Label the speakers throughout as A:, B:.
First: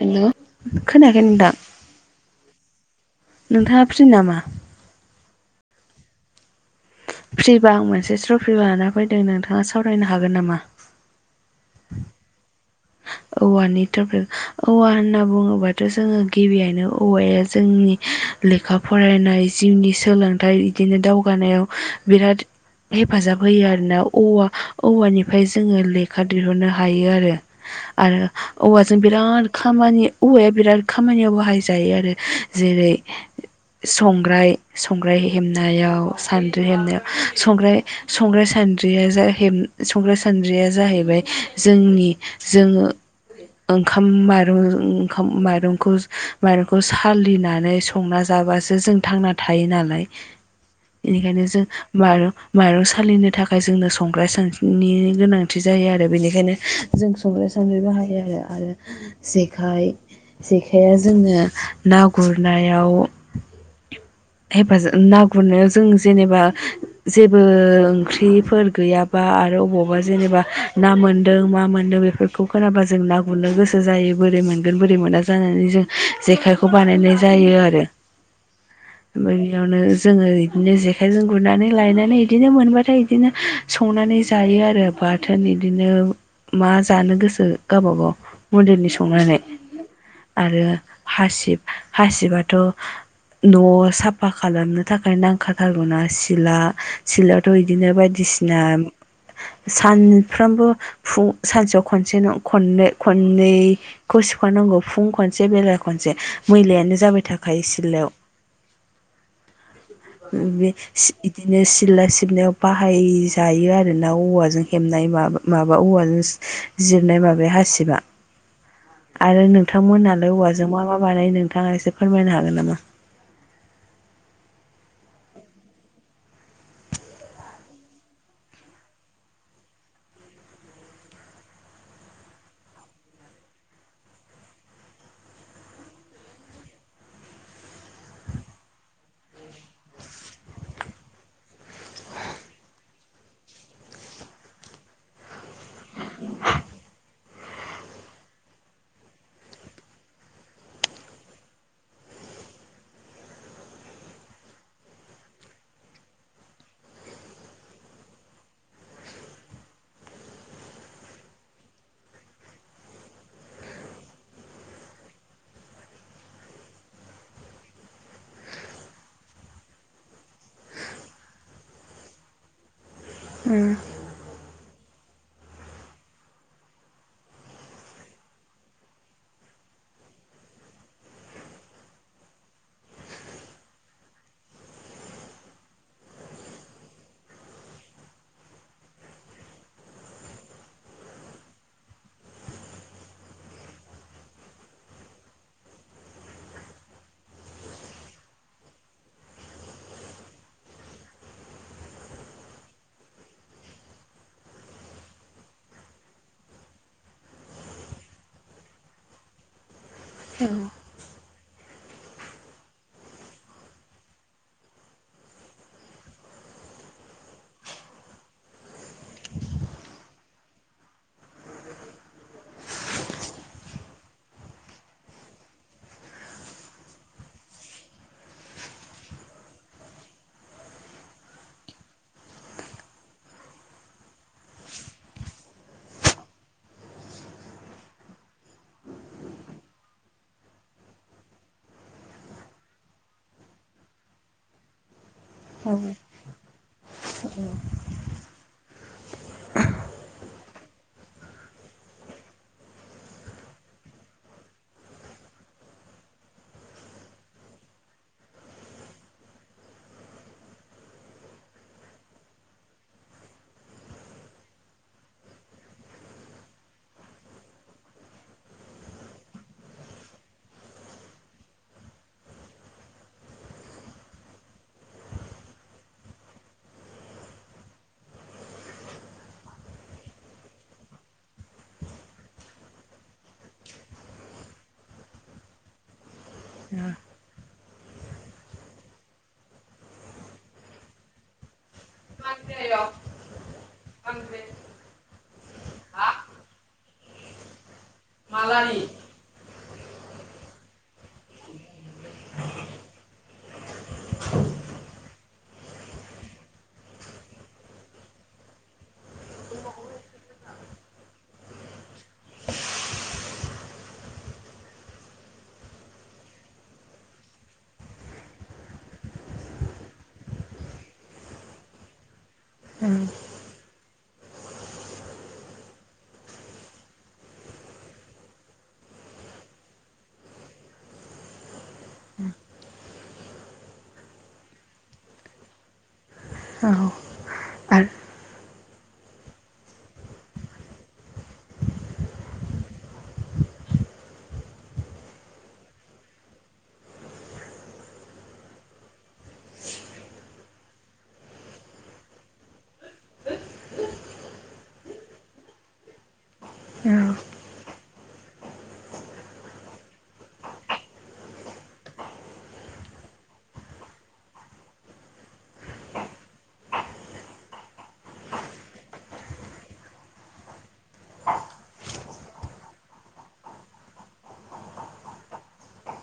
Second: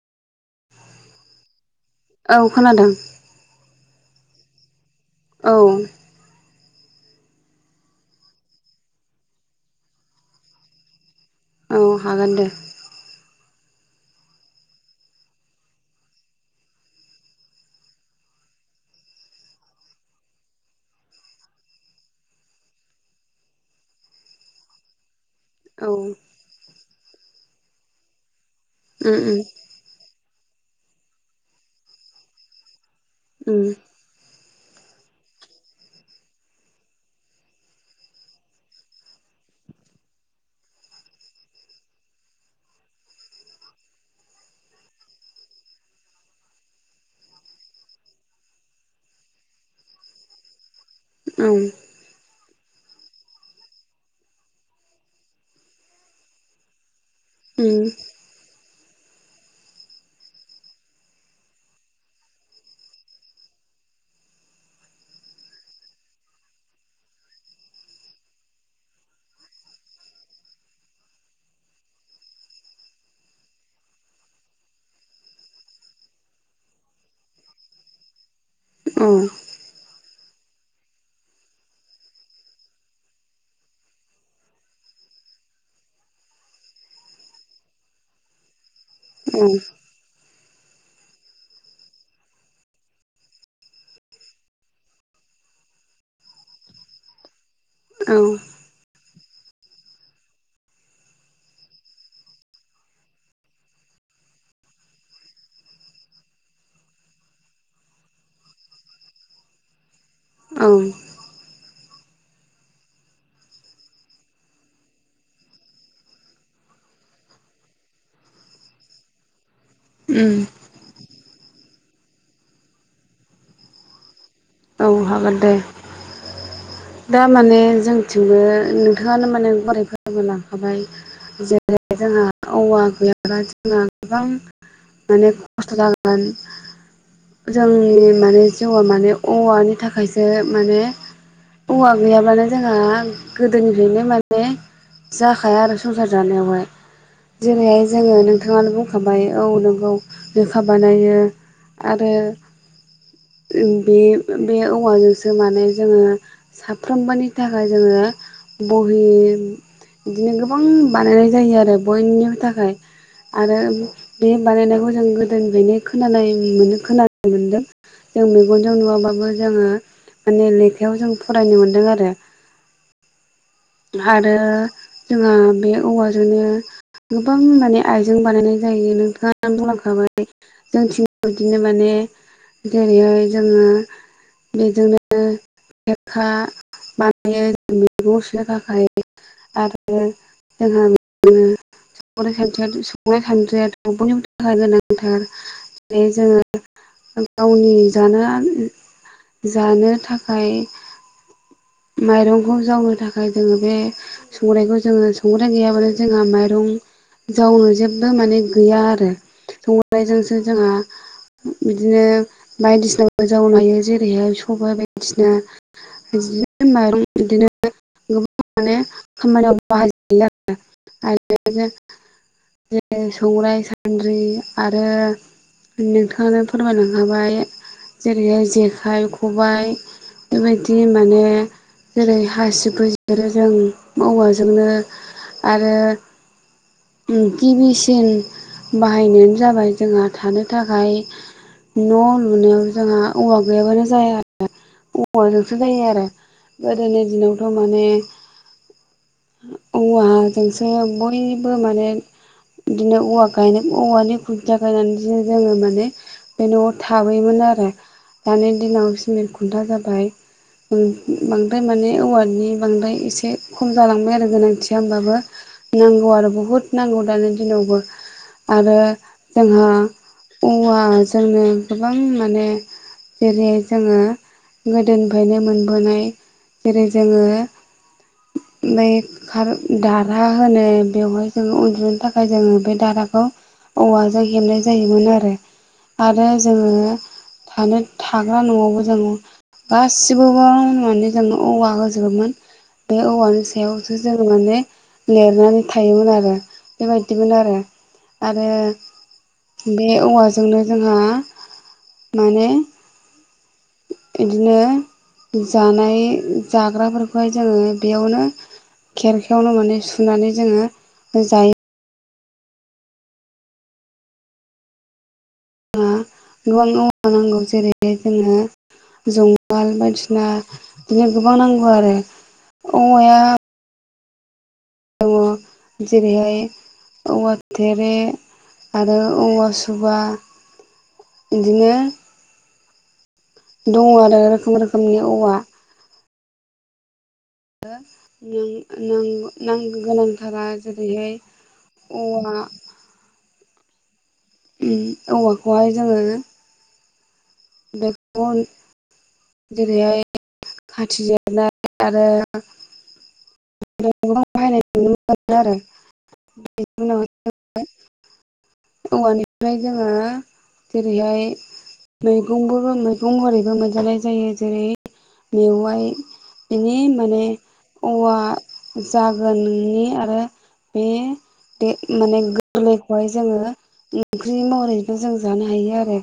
A: हेल' खोनाखै नोंथां
B: औ खोनादों
A: नोंथाङा फ्रि नामा?
B: औ
A: फ्रिबा आं मोनसे टफिट लाना फैदों नोंथाङा सावरायनो हागोन नामा?
B: औ हागोन दे
A: औवानि टपिक औवा होनना बुङोबाथ' जोङो गिबियावनो औवाया जोंनि लेखा फरायनाय जिउनि सोलोंथाइ बिदिनो दावगानायाव बिराद हेफाजाब होयो आरो ना औवा -औवानि फ्राय जोङो
B: औ
A: लेखा
B: उम
A: दिहुननो हायो आरो आरो औवाजों बिराद खामानि औवाया बिराद खामानियाव बाहायजायो आरो जेरै
B: उम
A: संग्राय संग्राय हेबनायाव सान्द्रि हेबनायाव संग्राय संग्राय सान्द्रिया जा संग्रा सानद्रिया जाहैबाय जोंनि जोङो ओंखाम माइरं ओंखाम माइरंखौ माइरंखौ सालिनानै संना जा बासो जों थांना थायो नालाय बेनिखायनो
B: उम
A: जों मार माइरं सालिनो थाखाय जोंनो संग्राय सानद्रिनि गोनांथि जायो आरो बेनिखायनो जों संग्राय
B: उम
A: सानद्रिबो हायो आरो आरो जेखाइ जेखाइया जोङो ना गुरनायाव हेफाजाब ना गुरनायाव जों जेनेबा जेबो ओंख्रिफोर गैयाबा आरो अबावबा जेनेबा ना मोन मा मोनदों बेफोरखौ खोनाबा जों ना गुरनो गोसो जायो बोरै मोनगोन बोरै मोना जानानै जों जेखायखौ बानायनाय जायो आरो
B: उम औ
A: बेयावनो जोङो बिदिनो जेखाइजों गुरनानै लायनानै बिदिनो मोनबाथाय बिदिनो संनानै जायो आरो बाथोन बिदिनो मा जानो गोसो गावबागाव मन्दिरनि स
B: औ
A: आरो हासिब हासिबाथ न' साफा खालामनो थाखाय नांखाथारगौना सिला सिल थ बिदिनो
B: औ
A: बायदिसिना सानफ्रोमबो फुं सानसेयाव खनसे ख खननैखौ सेख नांगौ फुं खनसे बेला खनसे मैलायानो जाबाय थाखायो सिलायाव बे सि इदिनो सि सिथला सिबनायाव बाहायजायो आरो ना औवाजों हेबनाय बा माबा औवाजों जिरनाय माबाया हासिबा आरो नों नोंथांमोनहालाय
B: उम
A: औवाजों मा मा बानायो नोंथाङा एसे फोरमायनो हागोन नामा?
B: औ हागोन दे दा माने जोंथिंबो नोंथाङानो माने गराय फोरबो लाखाबाय जेरै जोंहा औवा गैयाब्ला जोंहा गोबां माने खस्थ जागोन जोंनि माने जिउआ माने औवानि थाखायसो माने औवा गैयाबानो जोंहा गोदोनिफ्रायनो माने जाखाया आरो संसार जानायावहाय जेनैहाय जोङो नोंथाङानो बुंखाबाय औ नोंगौ लेखा बानायो आरोओ बे बे औवाजोंसो माने जोङो साफ्रोमबोनि थाखाय जोङो ब हि बिदिनो गोबां बानायनाय जायो आरो बयनिबो थाखाय आरो बे बानायनायखौ जों गोदोनिफ्रायनो खोनानाय मोनो खोनानो मोनदों जोंनो मेगनजों नुवाबाबो जोङो माने लेखायाव जों फरायनो मोनदों आरो
A: ओम
B: आरो जोंहा बे औवाजोंनो गोबां माने आइजें बानायनाय जायो नोंथाङा बुंलांखाबाय जोंथिंव [unintelligible] बिदिनो माने जेरैहाय जोङो बेजोंनो लेखा बानायो जों मैगं सो थाखाय आरो जोंहा बिदिनो स स्रि [unintelligible] संनाय सानद्रियाथ' बयनिबो थाखाय गोनांथार जेरै जोङो गावनि जानो जानो थाखाय
A: [unintelligible]
B: माइरंखौ जावनो थाखाय जोङो बे संग्रायखौ जोङो संग्राय गैयाबानो जोंहा माइरं जावनो जेबो माने गैया आरो संग्राय जोंसो जोंहा बिदिनो बायदिसिना मोजाव हायो जेरैहाय सबाय बायदिसिना बिदिनो माइरं बिदिनो मान [unintelligible] आरोना [unintelligible] जों संग्राय सान्द्रि आरो नोंथाङानो फोरमायलांखाबाय जेरैहाय जेखाइ खबाय बेबायदि माने जेरै हासिबो जिरो जों औवाजोंनो आरो गिबिसिन बाहायनायानो जाबाय जोंहा थानो थाखाय न' लुनायाव जोंहा औवा गैयाबानो जाया आरो औवाजोंसो
A: औ
B: जायो आरो गोदोनि दिनावथ' माने औवाजोंसो बयबो माने बिदिनो औवा गायनो औवानि खुनथिया गायनानै जोङो माने बे न'आव थाबैयोमोन आरो दानि दिनाव सिमेर खुनथा जाबाय ओम बांद्राय माने औवानि बांद्राय एसे खम जालांबाय आरो गोनांथिया होमबाबो नांगौ आरो बहुद नांगौ दानि दिनावबो आरो जोंहा औवाजोंनो गोबां माने जेरै जोङो गोदोनिफ्रायनो मोनबोनाय जेरै जोङो
A: औ [unintelligible]
B: ओमफ्राय खार दारहा होनो बेवहाय जोङो उनदुनो थाखाय जोङो बे दारहाखौ औवाजों हेबनाय जायोमोन आरो आरो आरो जोङो थानो थाग्रा न'आवबो जों गासिबोबो माने जों औवा होजोब बोमोन बे औवानि सायावसो जों माने लिरनानै थायोमोन आरो बेबायदिमोन आरो आरो बे औवाजोंनो जोंहा माने बिदिनो जानाय जाग्राफोरखौहाय जोङो बेयावनो। खेरखायावनो माने सुनानै जोङो जायो। जोंहा गोबां औवा नांगौ जेरै जोङो। जंगाल बायदिसिना बिदिनो गोबां नांगौ आरो औवाया दङ
A: [inaudible]
B: जेरैहाय औवा [unintelligible] आरो अवा सुबा इदिनो दङ आरो रोखोम रोखोमनि औवा।
A: औ। आरो
B: [inaudible] नांग गोनांथारा जेरैहाय औवा। ओम औवाखौहाय जोङो [unintelligible] जेरैहाय खाथि जेरनाय आरो। बाहायनाय नुनो मोनो आरो
A: औ
B: उनाव औवानिफ्राय जोङो जेरैहाय मैगंबो मैगं हरैबो मोनजानाय जायो जेरै मेवाइ बिनि माने औवा जागोन नोंनि आरो बे माने गोरलैखौहाय जोङो ओंख्रि महरैबो जों जानो हायो आरो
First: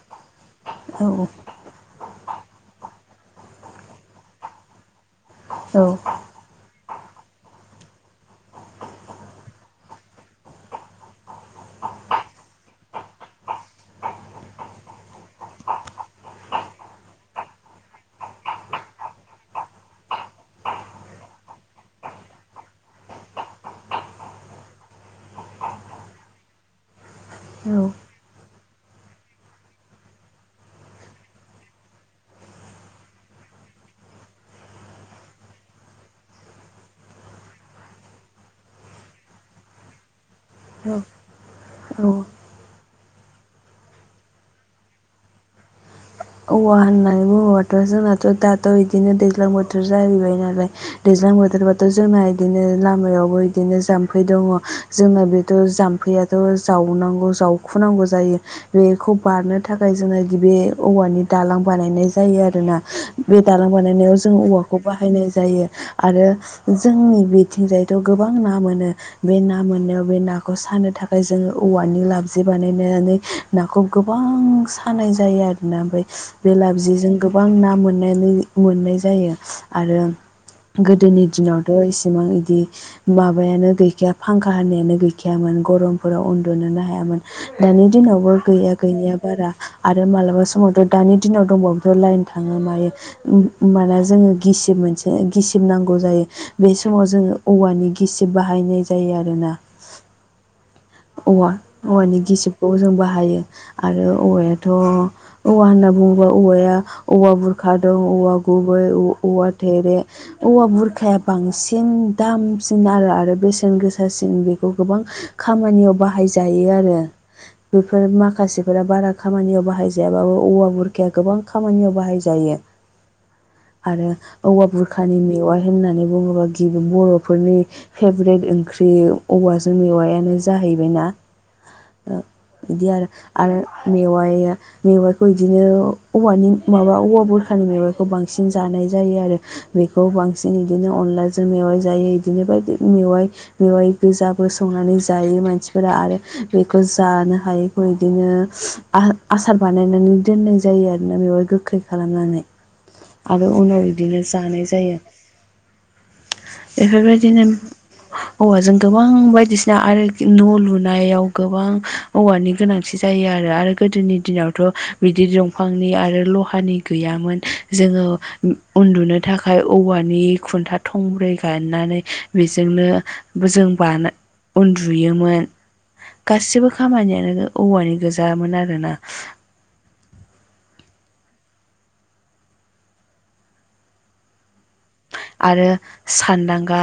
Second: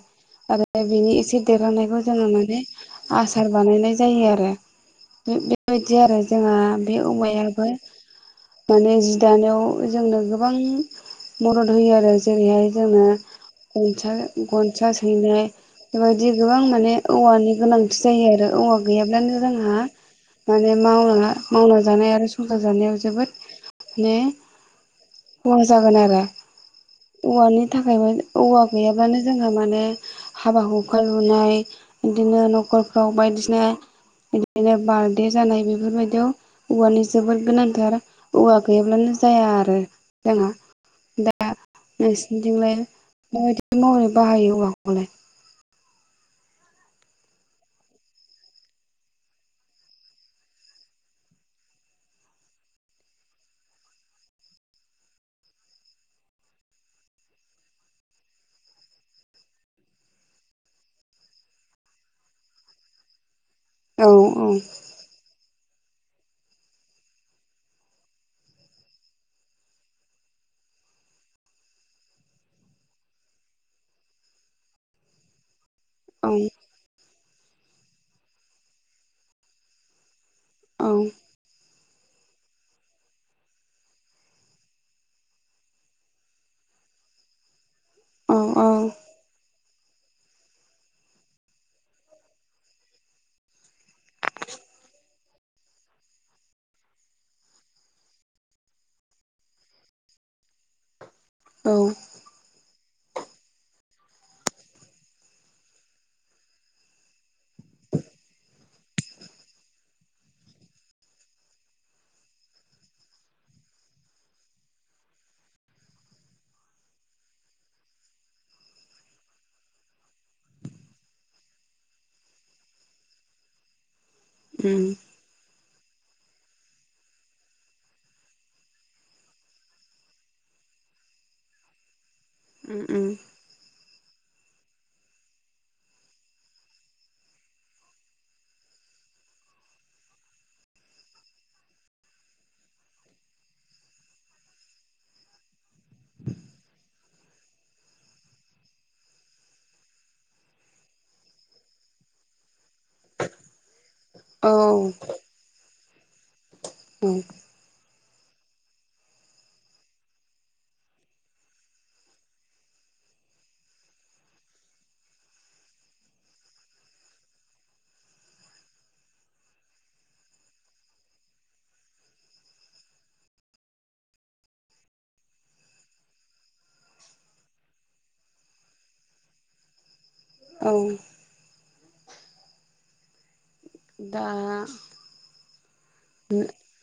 B: आरो फ्राय बिनि एसे देरहानायखौ जोङो माने आसार बानायनाय जायो आरो।
A: औ
B: बेबायदि आरो जोंहा बे औवायाबो। माने जि दानायाव जोंनो गोबां मदद होयो आरो जेरैहाय जोङो गनसा गनसा सैनाय बेबायदि गोबां माने औवानि गोनांथि जायो आरो औवा गैयाब्लानो जोंहा माने मावलाङा मावना जानाय आरो संसार जानायाव जोबोद माने खहा जागोन आरो। औवानि थाखायबो औवा गैयाब्लानो जोंहा माने हाबा हुखा लुनाय बिदिनो न'खरफ्राव बायदिसिना बिदिनो बार्डे जानाय बेफोरबायदियाव औवानि जोबोद गोनांथार औवा गैयाब्लानो। जाया आरो जोंहा दा
A: औ
B: नोंसिनिथिंलाय [unintelligible] महरब हायो आलाय
A: औवा होननानै बुङोबाथ' जोंनाथ' दाथ' बिदिनो दैज्लां बोथोर जाहैबाय नालाय दैज्लां। दैजां बोथोरबाथ' जोंना बिदिनो लामायावबो इदिनो जामफै दङ जोंना बेथ' जामफै आरो। जावनांगौ जावखुनांगौ जायो बेखौ बारनो थाखाय जोङो गिबि। औवानि दालां बानायनाय जायो आरोना बे दालां
B: औ
A: बानायनायाव जों औवाखौ बाहायनाय जायो। आरो जोंनि बिथिंजायथ' गोबां ना मोनो बे ना मोननायाव बे नाखौ सानो थाखाय जोङो औवानि लाबजि बानायनानै नाखौ गोबां सानाय जायो आरो ना ओमफ्राय
B: औ
A: बे लापजिजों गोबां ना मोन मोननाय जायो आरो गोदोनि दिनावथ' एसे बिसेबां बिदि माबायानो गैखाया फांखा होनानायानो गैखायामोन गरमफोराव उन्दुनोनो हायामोन। दानि दिनावबो
B: औ औ
A: गैया गैनाया बारा आरो मालाबा सम समावथ' दानि दिनाव दंबावोथ' लाइन थाङो मायो ओमबाना जोङो गिसिब मोनसे गिसिब गिसिबनांगौ जायो बे समाव जोङो औवानि गिसिब बाहायनाय जायो आरोना। [inaudible] औवा
B: औ
A: औवानि गिसिबखौ जों बाहायो आरो औवायाथ' औवा होनना बुङोबा औवाया औवा बुरखा दं औवा गुबै औवा थेरे औवा बुरखाया बांसिन दामसिन आरो आरो बेसेन गोसासिन बेखौ गोबां खामानियाव बाहाय जायो आरो बेफोर माखासेफोरा बारा खामानियाव बाहाय जाया औवा बुरखाया गोबां खामानियाव बाहाय जायो आरो औवा
B: उम
A: बुरखानि मेवाइ होननानै बुङोबा गिबि बर'फोरनि फेभ्रेट ओंख्रि औवाजों मेवायानो जा हैैबायना बिदि
B: उम
A: आरो आरो मेवाइ मैवाइखौ बिदिनो औवानि माबा औवा बुरखानि मैवाइखौ बांसिन जानाय जायो आरो बेखौ बांसिन बिदिनो अनलाजों मेवाइ जायो इदिनो बायदि मेवाइ मेवाइ गोजाबो संनानै जायो मानसिफोरा आरो बेखौ जानो हायिखौ इदिनो आ आसार बानायनानै दोननाय जायो आरोना बमेवाय गोखै खालामनानै आरो उनाव बिदिनो
B: औ
A: जानाय जायो बेफोरबायदिनो औवाजों गोबां बायदिसिना आरो न' लुनायाव गोबां औवानि गोनांथि जायो आरो, आरो गोदोनि दिनाव थ' बिदि दंफांनि आरो ल'हानि गैयामोन जोङो उन्दुनो थाखाय औवानि खुन्था थंब्रै गायनानै बेजोंनो जों बा उन्दुयोमोन गासिबो खामानियानो औवानि गोजामोन आरोना
B: औ दा
A: आरो सानदांगा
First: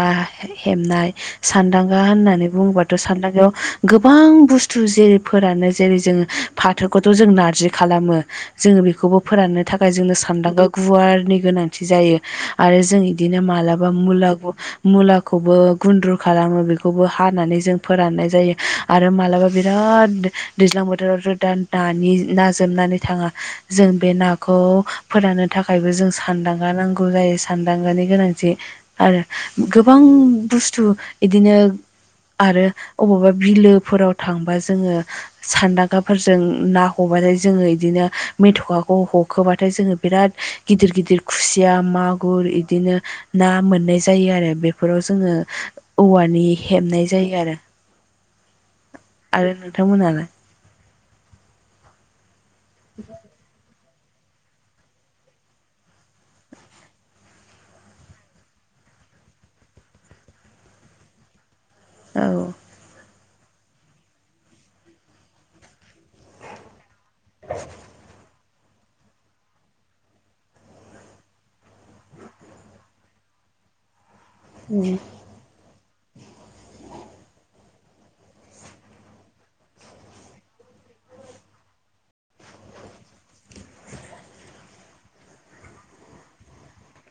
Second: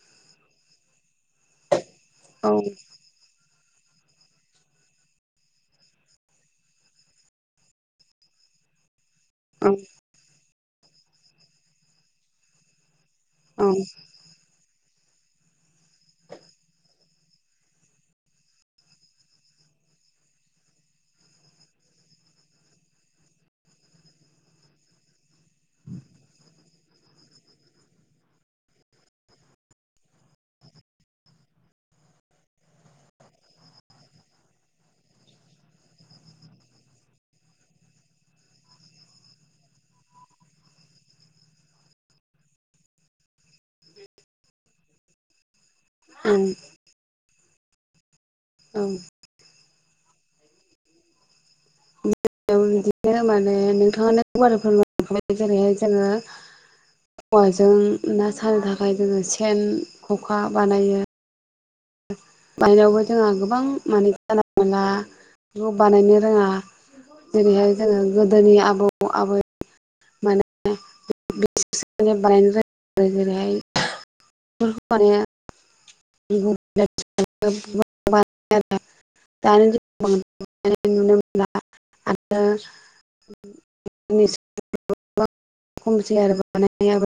A: हेबनाय सानदांग गा होननानै
B: औ
A: बुंबाथ' सानदांगायाव गोबां बुस्थु जेरैफोरानो जेरै जोङो फाथोखौथ' जों नारजि खालामो जोङो बेखौबो फोराननो
B: औ
A: थाखाय जोंनो सानदांगा गुवारनि गोनांथि जायो आरो जों बिदिनो
B: औ
A: मालाबा मुला मुलाखौबो गुन्द्रु खालामो बेखौबो हानानै जों फोराननाय जायो आरो मालाबा बिराद राद दैज्लां बोथोरावथ' दा नानि ना जोबनानै थाङा जों बे नाखौ फोरननो थाखायबो जों सानदांगा नांगौ जायो सानदांगानि गोनांथि आरो गोबां बुस्थु इदिनो आरो अबावबा बिलोफोराव थांबा जोङो सानदागाफोरजों ना हम बाथाय जोङो बिदिनो मेथ'खाखौ ह'खोबाथाय जोङो बिराद गिदिर गिदिर खुसिया मा गुर इदिनो ना मोननाय जायो आरो बेफोराव जोङो
B: औ
A: औवानि हेबनाय जायो आरो
B: औ
A: थांमोननालाय?
B: बिदिनो माने थाङानो गुवारै फोरमायलांनखाबाय जेरैहाय जोङो औवाजों ना सानो थाखाय जोङो सेन, ख'खा बानायो
A: औ
B: बायनावबो जोङा गो गोबां माने जाना मोनला बेखौ बानायनो रोङा जेरैहाय जोङो दोनि आबौ आबै [unintelligible] [unintelligible] दानि दिनाव बांद्राय नुनो मोनला आ आरो गोबां खमसै आरो बानायनायाबो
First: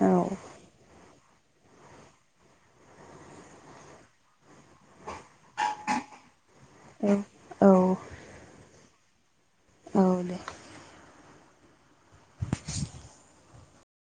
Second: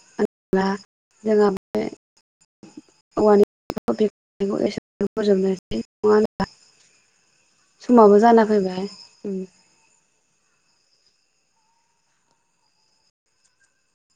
A: औ
B: [unintelligible]
A: औ
B: [unintelligible]
A: औ
B: समाबो जाना फैबाय
A: औ दे